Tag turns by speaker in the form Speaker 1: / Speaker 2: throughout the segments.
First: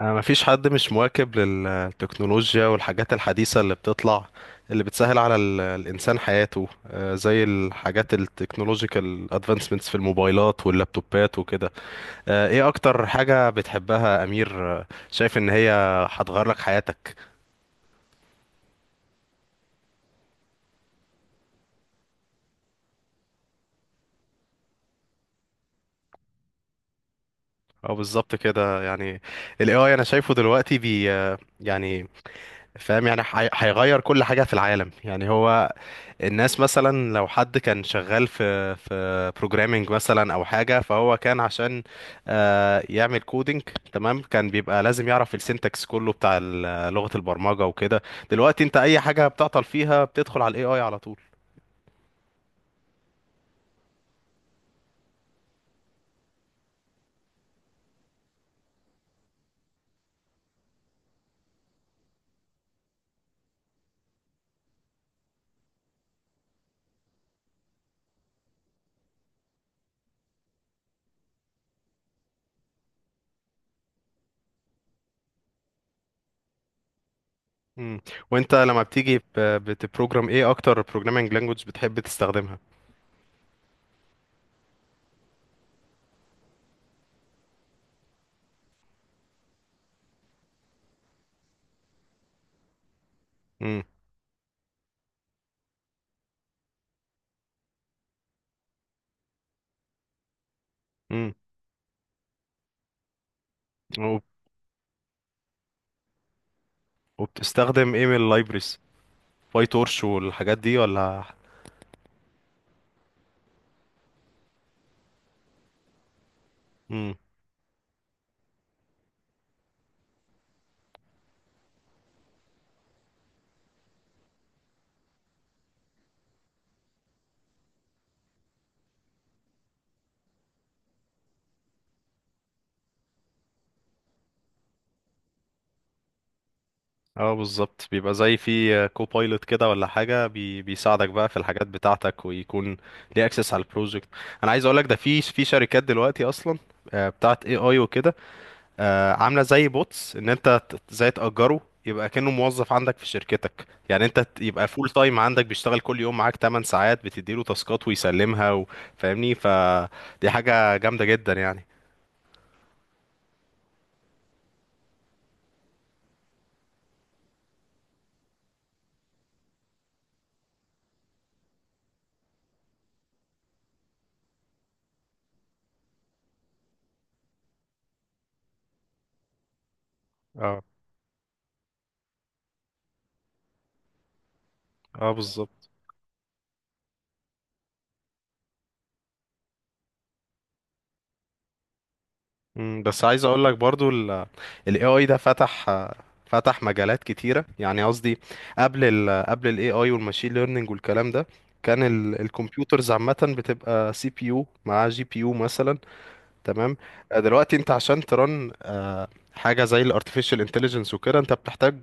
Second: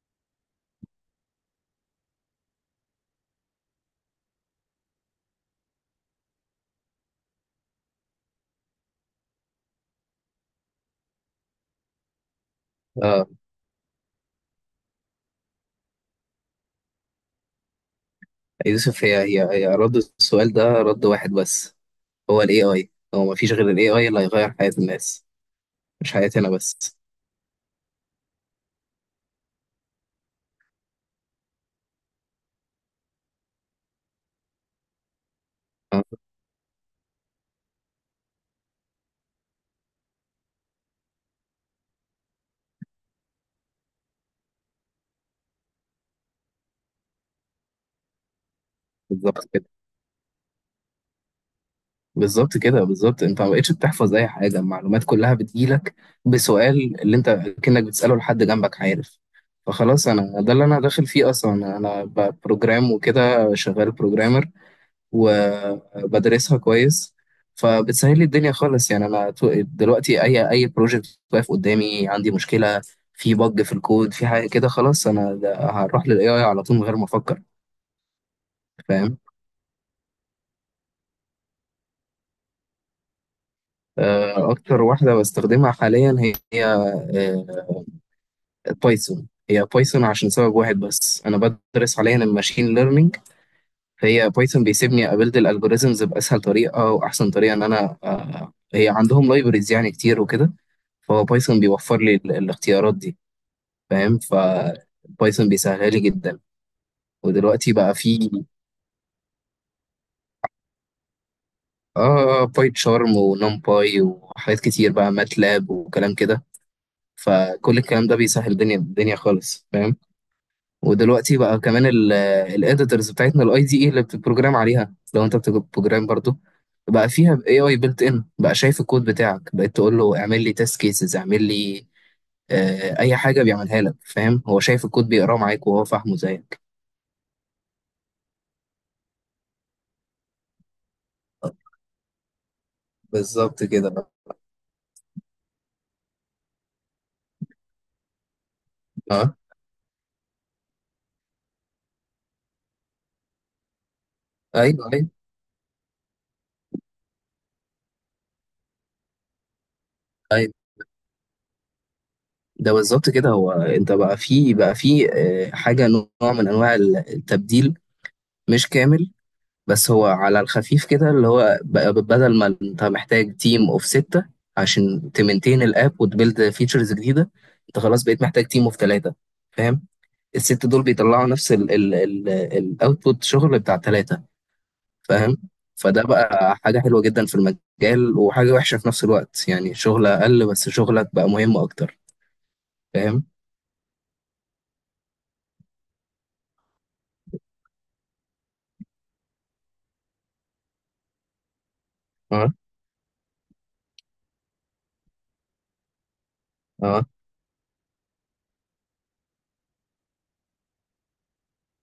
Speaker 1: أنا مفيش حد مش مواكب للتكنولوجيا والحاجات الحديثة اللي بتطلع اللي بتسهل على الإنسان حياته، زي الحاجات التكنولوجيكال ادفانسمنتس في الموبايلات واللابتوبات وكده. ايه أكتر
Speaker 2: اه،
Speaker 1: حاجة بتحبها يا أمير؟ شايف إن هي هتغير لك حياتك.
Speaker 2: يوسف، هي رد السؤال ده رد واحد بس. هو الاي اي، هو مفيش غير الاي اي اللي هيغير حياة الناس، مش حياتنا بس.
Speaker 1: اه، بالظبط كده يعني. ال AI أنا شايفه دلوقتي بي، يعني فاهم، يعني هيغير كل حاجة في العالم يعني. هو
Speaker 2: آه،
Speaker 1: الناس مثلا لو حد كان شغال في بروجرامينج مثلا او حاجه، فهو كان عشان يعمل كودينج. تمام، كان بيبقى لازم يعرف السنتكس كله بتاع لغه البرمجه وكده. دلوقتي انت اي حاجه
Speaker 2: بالظبط
Speaker 1: بتعطل
Speaker 2: كده،
Speaker 1: فيها بتدخل على الاي اي على طول.
Speaker 2: بالظبط كده، بالظبط انت ما بقتش بتحفظ اي حاجة، المعلومات كلها بتجيلك بسؤال اللي انت كأنك بتسأله لحد جنبك، عارف؟ فخلاص، انا ده اللي انا داخل فيه اصلا، بروجرام وكده، شغال بروجرامر وبدرسها كويس. فبتسهل لي الدنيا خالص يعني انا دلوقتي اي اي بروجكت واقف قدامي، عندي مشكله في بج في الكود في حاجه كده، خلاص انا هروح للاي اي على طول من غير ما افكر.
Speaker 1: مم. وانت لما
Speaker 2: فاهم؟
Speaker 1: بتبروجرام ايه، اكتر بروجرامينج لانجوج بتحب تستخدمها؟
Speaker 2: اكتر واحده بستخدمها حاليا هي بايثون. هي بايثون عشان سبب واحد بس، انا بدرس حاليا الماشين ليرنينج.
Speaker 1: مم.
Speaker 2: هي بايثون بيسيبني ابيلد الالجوريزمز باسهل طريقه واحسن طريقه، ان انا آه، هي عندهم لايبرز يعني كتير وكده. فهو
Speaker 1: مم.
Speaker 2: بايثون بيوفر لي الاختيارات دي. فاهم؟
Speaker 1: وب-
Speaker 2: بايثون بيسهلها لي جدا. ودلوقتي
Speaker 1: وبتستخدم
Speaker 2: بقى
Speaker 1: ايه من
Speaker 2: في،
Speaker 1: اللايبرز، باي تورش والحاجات دي ولا؟
Speaker 2: اه، باي تشارم ونمباي وحاجات كتير بقى، ماتلاب وكلام كده. فكل الكلام ده بيسهل الدنيا الدنيا خالص. فاهم؟ ودلوقتي بقى كمان الاديتورز بتاعتنا، الاي دي اي اللي بتبروجرام عليها، لو انت بتبروجرام برضو، بقى فيها اي اي بيلت ان بقى. شايف الكود بتاعك، بقيت تقول له اعمل لي تيست كيسز، اعمل لي، اي حاجه، بيعملها لك. فاهم؟ هو شايف الكود، بيقراه معاك وهو فاهمه زيك.
Speaker 1: اه بالظبط، بيبقى زي في كوبايلوت كده ولا حاجه بي، بيساعدك بقى في الحاجات بتاعتك ويكون ليه اكسس على
Speaker 2: بالظبط كده
Speaker 1: البروجكت.
Speaker 2: بقى.
Speaker 1: انا عايز اقول لك ده، في في شركات دلوقتي اصلا بتاعت اي اي وكده،
Speaker 2: اه.
Speaker 1: عامله زي بوتس، ان زي تاجره، يبقى كأنه موظف عندك في شركتك. يعني يبقى
Speaker 2: ايوه،
Speaker 1: فول
Speaker 2: ايوه،
Speaker 1: تايم عندك بيشتغل كل يوم معاك 8 ساعات، بتديله تاسكات ويسلمها فاهمني؟ فدي
Speaker 2: ايوه،
Speaker 1: حاجه جامده جدا يعني.
Speaker 2: ده بالظبط كده. هو انت بقى في، حاجه نوع من انواع التبديل، مش كامل. بس هو على الخفيف كده، اللي هو بدل ما انت محتاج تيم اوف ستة عشان تمنتين الاب وتبيلد فيتشرز جديدة، انت خلاص بقيت محتاج تيم اوف ثلاثة. فاهم؟
Speaker 1: اه،
Speaker 2: الست دول بيطلعوا نفس الاوتبوت، شغل بتاع ثلاثة.
Speaker 1: اه
Speaker 2: فاهم؟
Speaker 1: بالظبط.
Speaker 2: فده بقى حاجة حلوة جدا في المجال، وحاجة وحشة في نفس الوقت، يعني شغل أقل بس شغلك بقى مهم أكتر.
Speaker 1: مم، بس عايز
Speaker 2: فاهم؟
Speaker 1: اقول لك برضو ال، ال AI ده فتح، فتح مجالات كتيرة يعني. قصدي قبل ال، قبل ال AI والماشين ليرنينج والكلام ده، كان
Speaker 2: اه.
Speaker 1: الكمبيوترز عامة بتبقى سي بي يو مع جي بي يو مثلا. تمام.
Speaker 2: اه.
Speaker 1: دلوقتي انت عشان ترن حاجة زي ال artificial intelligence وكده، انت بتحتاج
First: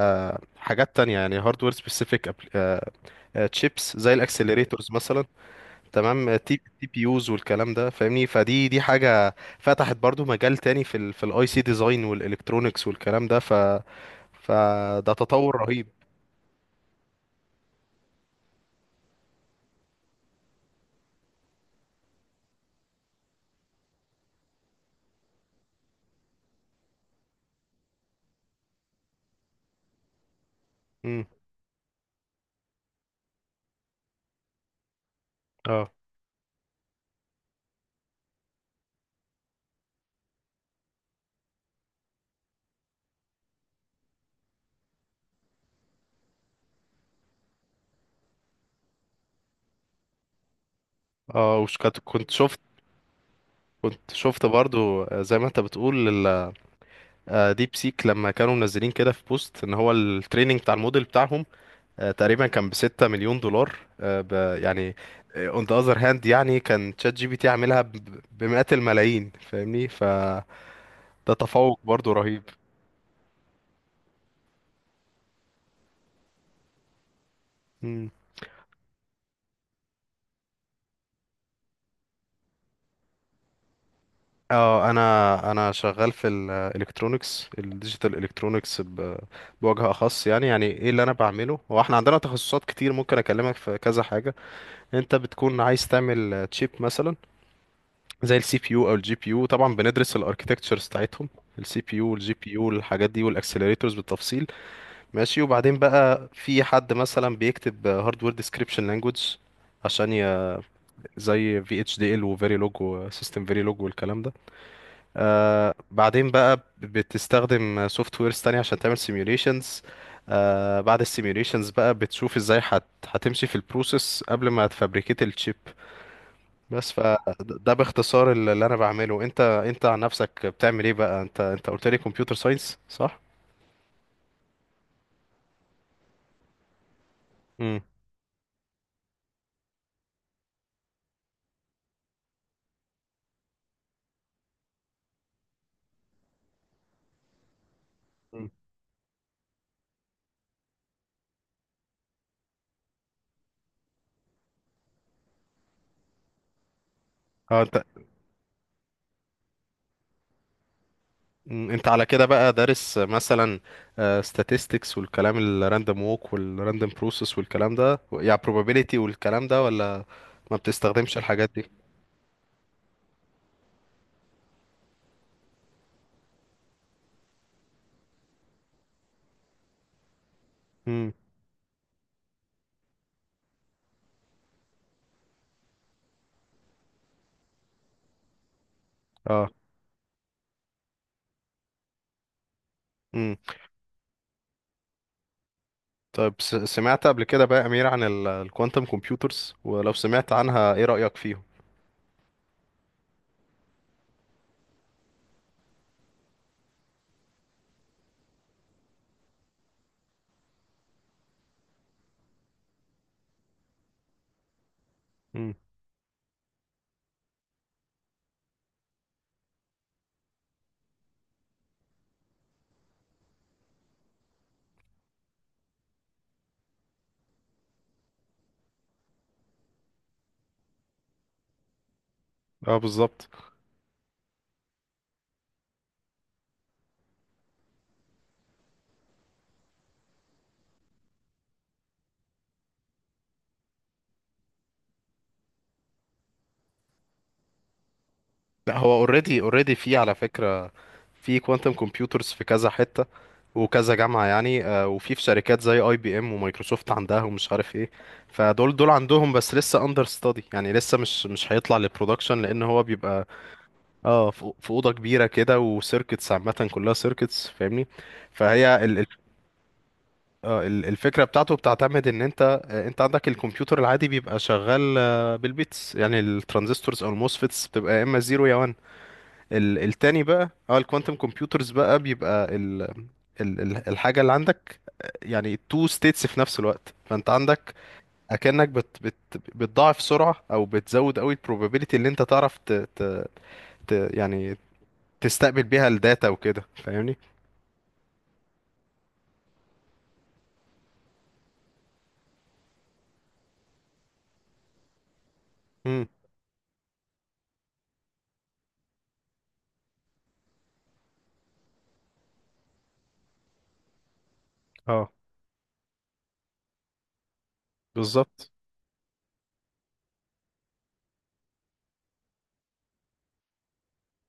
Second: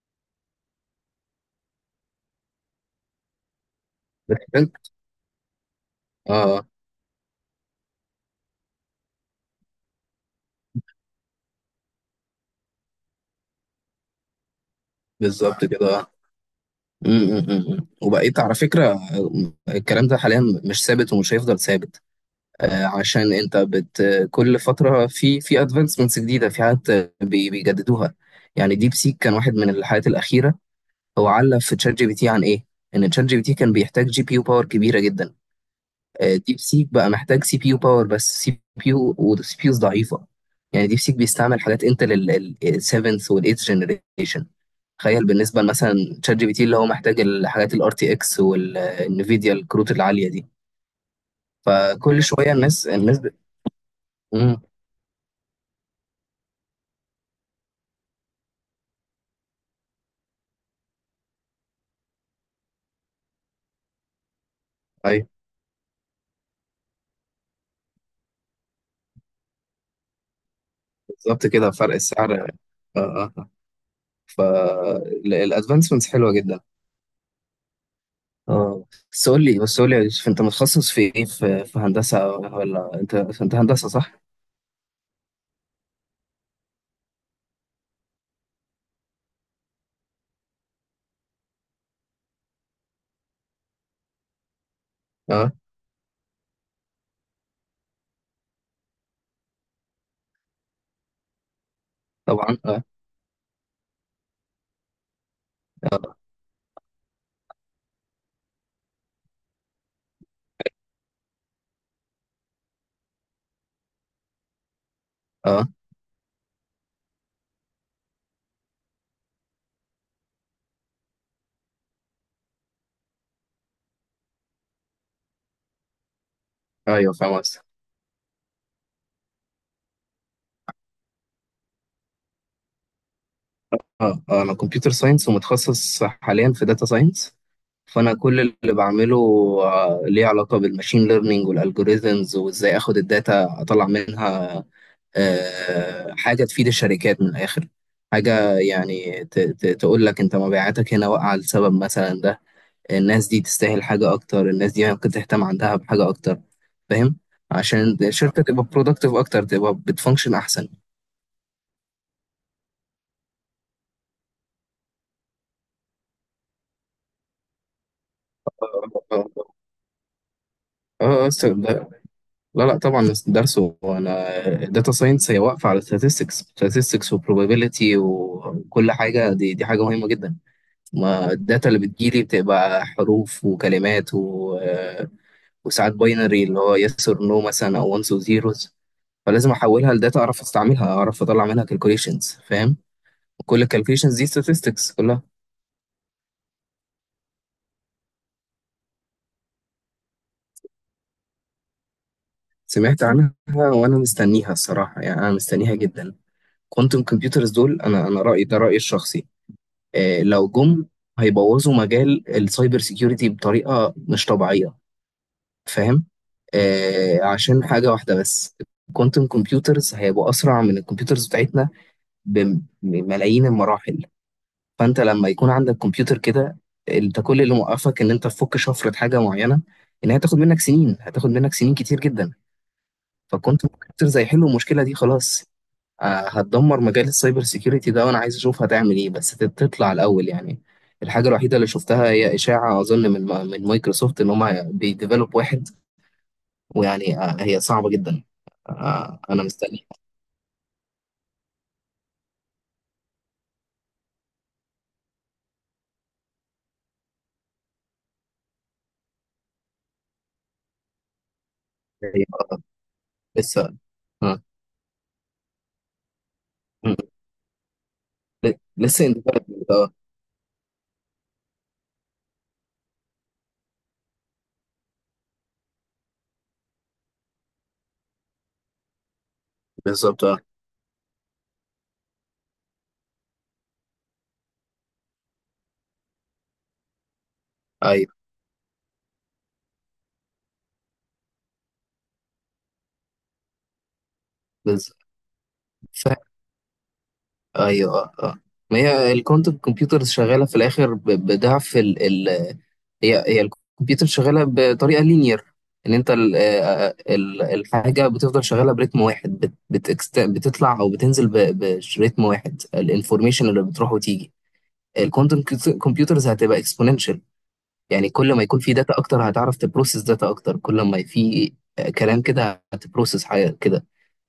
Speaker 1: حاجات تانية، يعني hardware specific، chips زي
Speaker 2: بس انت
Speaker 1: الاكسلريتورز مثلا. تمام، تي
Speaker 2: اه،
Speaker 1: تي بي يوز والكلام ده فاهمني؟ فدي حاجه فتحت برضو مجال تاني في ال، في الاي سي ديزاين والالكترونكس والكلام ده. ف، فده تطور
Speaker 2: بالظبط
Speaker 1: رهيب.
Speaker 2: كده. م- م- م. وبقيت على فكرة الكلام ده حاليا مش ثابت، ومش هيفضل ثابت. عشان انت كل فترة في ادفانسمنتس جديدة، في حاجات بيجددوها. يعني ديب سيك كان واحد من الحاجات الأخيرة،
Speaker 1: امم.
Speaker 2: هو علق في تشات جي بي تي عن ايه؟ ان تشات جي بي تي كان بيحتاج جي بي يو باور كبيرة جدا.
Speaker 1: اه.
Speaker 2: ديب سيك بقى محتاج سي بي يو باور بس، سي بي يو والسي بي يوز ضعيفة. يعني ديب سيك بيستعمل حاجات انتل ال 7th وال 8th generation. تخيل بالنسبه مثلا، تشات جي بي تي اللي هو محتاج الحاجات الار تي اكس والانفيديا، الكروت العاليه دي.
Speaker 1: اه،
Speaker 2: فكل
Speaker 1: كنت
Speaker 2: شويه
Speaker 1: شفت،
Speaker 2: الناس.
Speaker 1: كنت شفت
Speaker 2: مم.
Speaker 1: برضو زي ما انت بتقول ديب سيك لما كانوا منزلين كده في بوست، ان هو التريننج بتاع الموديل بتاعهم تقريبا كان ب 6 مليون دولار، يعني
Speaker 2: ايوه،
Speaker 1: اون ذا اذر هاند، يعني كان تشات جي بي تي عاملها بمئات الملايين، فاهمني؟ فده
Speaker 2: بالظبط كده،
Speaker 1: تفوق
Speaker 2: فرق
Speaker 1: برضو
Speaker 2: السعر.
Speaker 1: رهيب.
Speaker 2: اه. اه. فالادفانسمنتس حلوه جدا.
Speaker 1: مم.
Speaker 2: اه. بس قول لي، يا يوسف، انت متخصص في ايه، في, هندسه ولا انت، هندسه صح؟
Speaker 1: اه، انا شغال في الالكترونكس الديجيتال، الكترونكس بوجه اخص يعني. يعني ايه اللي انا بعمله؟ هو احنا عندنا تخصصات كتير ممكن اكلمك في كذا حاجه. انت
Speaker 2: اه.
Speaker 1: بتكون عايز تعمل تشيب مثلا زي السي بي يو او الجي بي يو، طبعا بندرس الاركتكتشرز بتاعتهم، السي بي يو والجي بي
Speaker 2: طبعا.
Speaker 1: يو
Speaker 2: اه.
Speaker 1: الحاجات دي والاكسلريتورز بالتفصيل. ماشي. وبعدين
Speaker 2: اه,
Speaker 1: بقى في حد مثلا بيكتب هاردوير ديسكريبشن لانجويج عشان زي في اتش دي ال وفيريلوج وسيستم فيريلوج والكلام ده.
Speaker 2: آه.
Speaker 1: آه بعدين بقى بتستخدم سوفت ويرز تانية عشان تعمل سيميوليشنز. آه بعد السيميوليشنز بقى بتشوف ازاي هتمشي في البروسيس قبل ما تفبريكيت الشيب بس
Speaker 2: ايوه، فاهم.
Speaker 1: فده باختصار اللي انا بعمله. انت عن نفسك بتعمل ايه بقى؟ انت قلت لي كمبيوتر ساينس، صح؟
Speaker 2: اه. انا كمبيوتر ساينس ومتخصص حاليا في داتا ساينس.
Speaker 1: امم.
Speaker 2: فانا كل اللي بعمله ليه علاقه بالماشين ليرنينج والالجوريزمز، وازاي اخد الداتا اطلع منها حاجه تفيد الشركات من الاخر. حاجه يعني تقول لك انت مبيعاتك هنا واقعه لسبب مثلا ده، الناس دي تستاهل حاجه اكتر، الناس دي ممكن تهتم عندها بحاجه اكتر. فاهم؟
Speaker 1: اه. انت،
Speaker 2: عشان الشركه تبقى برودكتيف اكتر، تبقى بتفانكشن احسن.
Speaker 1: مم، انت على كده بقى دارس مثلا statistics والكلام، الراندوم ووك والراندوم بروسيس والكلام ده، يعني
Speaker 2: اه.
Speaker 1: probability
Speaker 2: اه.
Speaker 1: والكلام ده، ولا ما بتستخدمش
Speaker 2: آه، آه،
Speaker 1: الحاجات
Speaker 2: لا لا طبعا، بس درسه. انا الداتا ساينس هي واقفه على statistics وبروبابيلتي وكل حاجه، دي حاجه مهمه جدا.
Speaker 1: دي؟
Speaker 2: ما الداتا اللي بتجيلي بتبقى حروف وكلمات و... آه، وساعات باينري اللي هو yes or no مثلا، او ones و zeros.
Speaker 1: اه.
Speaker 2: فلازم احولها لداتا، اعرف استعملها، اعرف اطلع منها calculations. فاهم؟
Speaker 1: امم.
Speaker 2: كل ال calculations دي statistics كلها.
Speaker 1: طيب، سمعت قبل كده بقى يا امير عن الكوانتم كمبيوترز؟ ولو سمعت عنها ايه رأيك فيهم؟
Speaker 2: سمعت عنها وانا مستنيها الصراحه، يعني انا مستنيها جدا. كوانتم كمبيوترز دول انا رايي ده رايي الشخصي. لو جم هيبوظوا مجال السايبر سيكيورتي بطريقة مش طبيعية.
Speaker 1: امم.
Speaker 2: فاهم؟ عشان حاجة واحدة بس، الكوانتم كمبيوترز هيبقوا أسرع من الكمبيوترز بتاعتنا بملايين المراحل. فأنت لما يكون عندك كمبيوتر كده، أنت كل اللي موقفك إن أنت تفك شفرة حاجة معينة، إن هي هتاخد منك سنين، هتاخد منك سنين كتير جدا.
Speaker 1: اه بالظبط.
Speaker 2: فالكوانتم كمبيوترز هيحلوا المشكلة دي خلاص. هتدمر مجال السايبر سيكيورتي ده، وانا عايز اشوف هتعمل ايه، بس تطلع الاول يعني. الحاجه الوحيده اللي شفتها، هي اشاعه اظن من مايكروسوفت ان هم بيديفلوب واحد. ويعني، هي صعبه جدا.
Speaker 1: لا، هو اوريدي،
Speaker 2: انا
Speaker 1: اوريدي
Speaker 2: مستني.
Speaker 1: في على فكرة، في كوانتم كمبيوترز في كذا حتة وكذا جامعة يعني، وفي شركات زي اي بي ام ومايكروسوفت عندها ومش عارف ايه. فدول عندهم، بس لسه اندر ستادي، يعني لسه مش، مش هيطلع
Speaker 2: هي
Speaker 1: للبرودكشن، لان هو بيبقى
Speaker 2: لسه.
Speaker 1: اه،
Speaker 2: آه،
Speaker 1: في في اوضه كبيره كده وسيركتس، عامه كلها
Speaker 2: م-
Speaker 1: سيركتس فاهمني؟ فهي،
Speaker 2: لسه in development. اه.
Speaker 1: اه، الفكرة بتاعته بتعتمد ان انت، انت عندك الكمبيوتر العادي بيبقى شغال بالبيتس، يعني الترانزستورز او الموسفيتس بتبقى يا اما زيرو يا 1. التاني
Speaker 2: بالظبط. اه.
Speaker 1: بقى، اه الكوانتم كمبيوترز بقى بيبقى ال، الحاجة اللي عندك، يعني تو ستيتس في نفس الوقت. فانت عندك،
Speaker 2: ايوه
Speaker 1: اكنك بت بت بتضاعف سرعة، او بتزود قوي البروبابيلتي اللي انت تعرف ت ت ت يعني
Speaker 2: بالظبط.
Speaker 1: تستقبل بيها
Speaker 2: ف-
Speaker 1: الداتا وكده، فاهمني؟
Speaker 2: ايوه. اه. ما هي الكوانتم كمبيوترز شغاله في الاخر بضعف. هي الكمبيوتر شغاله بطريقه لينير، ان
Speaker 1: امم.
Speaker 2: انت الحاجه بتفضل شغاله برتم واحد. بتكست بتطلع او بتنزل برتم واحد، الانفورميشن اللي بتروح وتيجي.
Speaker 1: اه
Speaker 2: الكوانتم كمبيوترز هتبقى اكسبوننشال. يعني كل ما
Speaker 1: بالظبط.
Speaker 2: يكون في داتا اكتر، هتعرف تبروسس داتا اكتر. كل ما في كلام كده، هتبروسس حاجه كده.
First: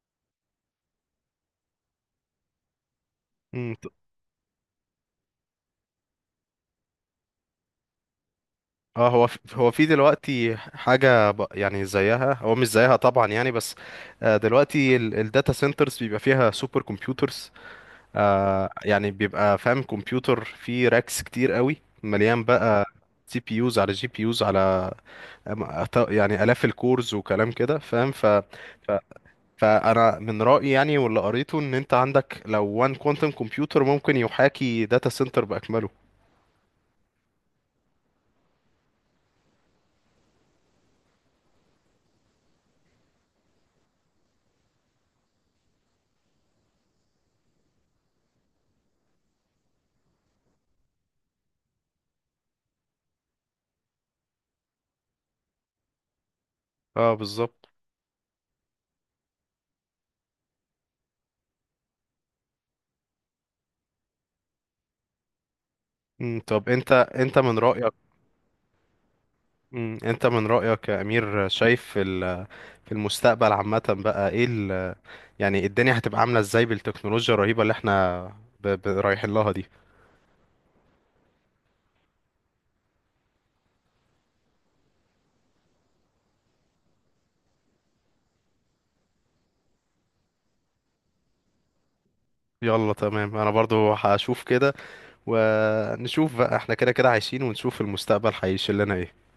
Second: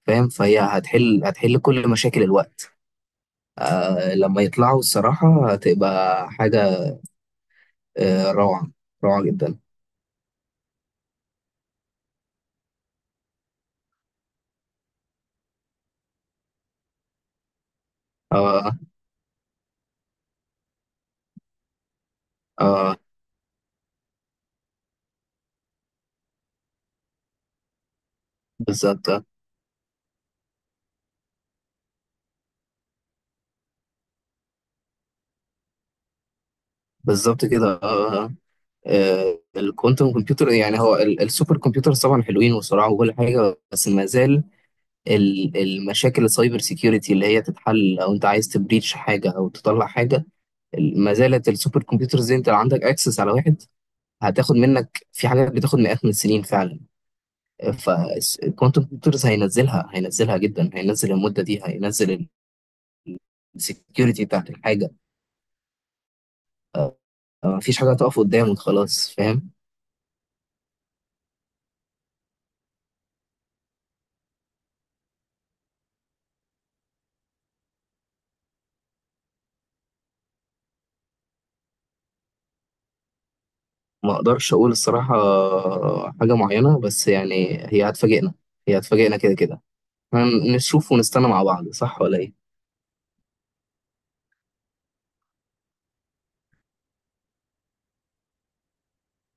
Speaker 2: فاهم؟ فهي هتحل هتحل كل مشاكل الوقت. لما يطلعوا، الصراحه هتبقى حاجه روعه.
Speaker 1: اه،
Speaker 2: روعه
Speaker 1: هو في،
Speaker 2: جدا.
Speaker 1: هو في دلوقتي حاجة يعني زيها، هو مش زيها طبعا يعني بس، دلوقتي الداتا سنترز بيبقى فيها سوبر كمبيوترز،
Speaker 2: اه.
Speaker 1: يعني بيبقى فاهم كمبيوتر فيه راكس كتير قوي، مليان بقى
Speaker 2: اه
Speaker 1: سي بي يوز على جي بي يوز على يعني آلاف الكورز وكلام كده فاهم؟ ف... ف
Speaker 2: بالظبط.
Speaker 1: فأنا من رأيي يعني، واللي قريته، إن أنت عندك لو وان كوانتم كمبيوتر ممكن يحاكي داتا سنتر بأكمله.
Speaker 2: بالظبط كده. الكوانتم كمبيوتر يعني، هو السوبر كمبيوترز طبعا حلوين وسرعه وكل حاجه، بس ما زال المشاكل السايبر سيكيورتي اللي هي تتحل، او انت عايز تبريتش حاجه او تطلع حاجه، ما زالت السوبر كمبيوترز دي، انت لو عندك اكسس على واحد، هتاخد منك في حاجات بتاخد مئات من السنين فعلا.
Speaker 1: اه بالظبط.
Speaker 2: فالكوانتم كمبيوترز هينزلها، هينزلها جدا، هينزل المده دي، هينزل السكيورتي بتاعت الحاجه.
Speaker 1: مم، طب انت من
Speaker 2: مفيش حاجه
Speaker 1: رأيك،
Speaker 2: هتقف قدامك خلاص. فاهم؟
Speaker 1: مم، انت من رأيك يا امير شايف في في المستقبل عامة بقى ايه ال...، يعني الدنيا هتبقى عاملة ازاي بالتكنولوجيا الرهيبة اللي احنا رايحين لها دي؟
Speaker 2: ما اقدرش اقول الصراحة حاجة معينة، بس يعني هي هتفاجئنا. هي هتفاجئنا كده كده. هنشوف ونستنى مع بعض، صح ولا ايه؟
Speaker 1: يلا تمام، انا برضو هشوف كده، ونشوف بقى، احنا كده كده عايشين ونشوف المستقبل هيشيل لنا ايه.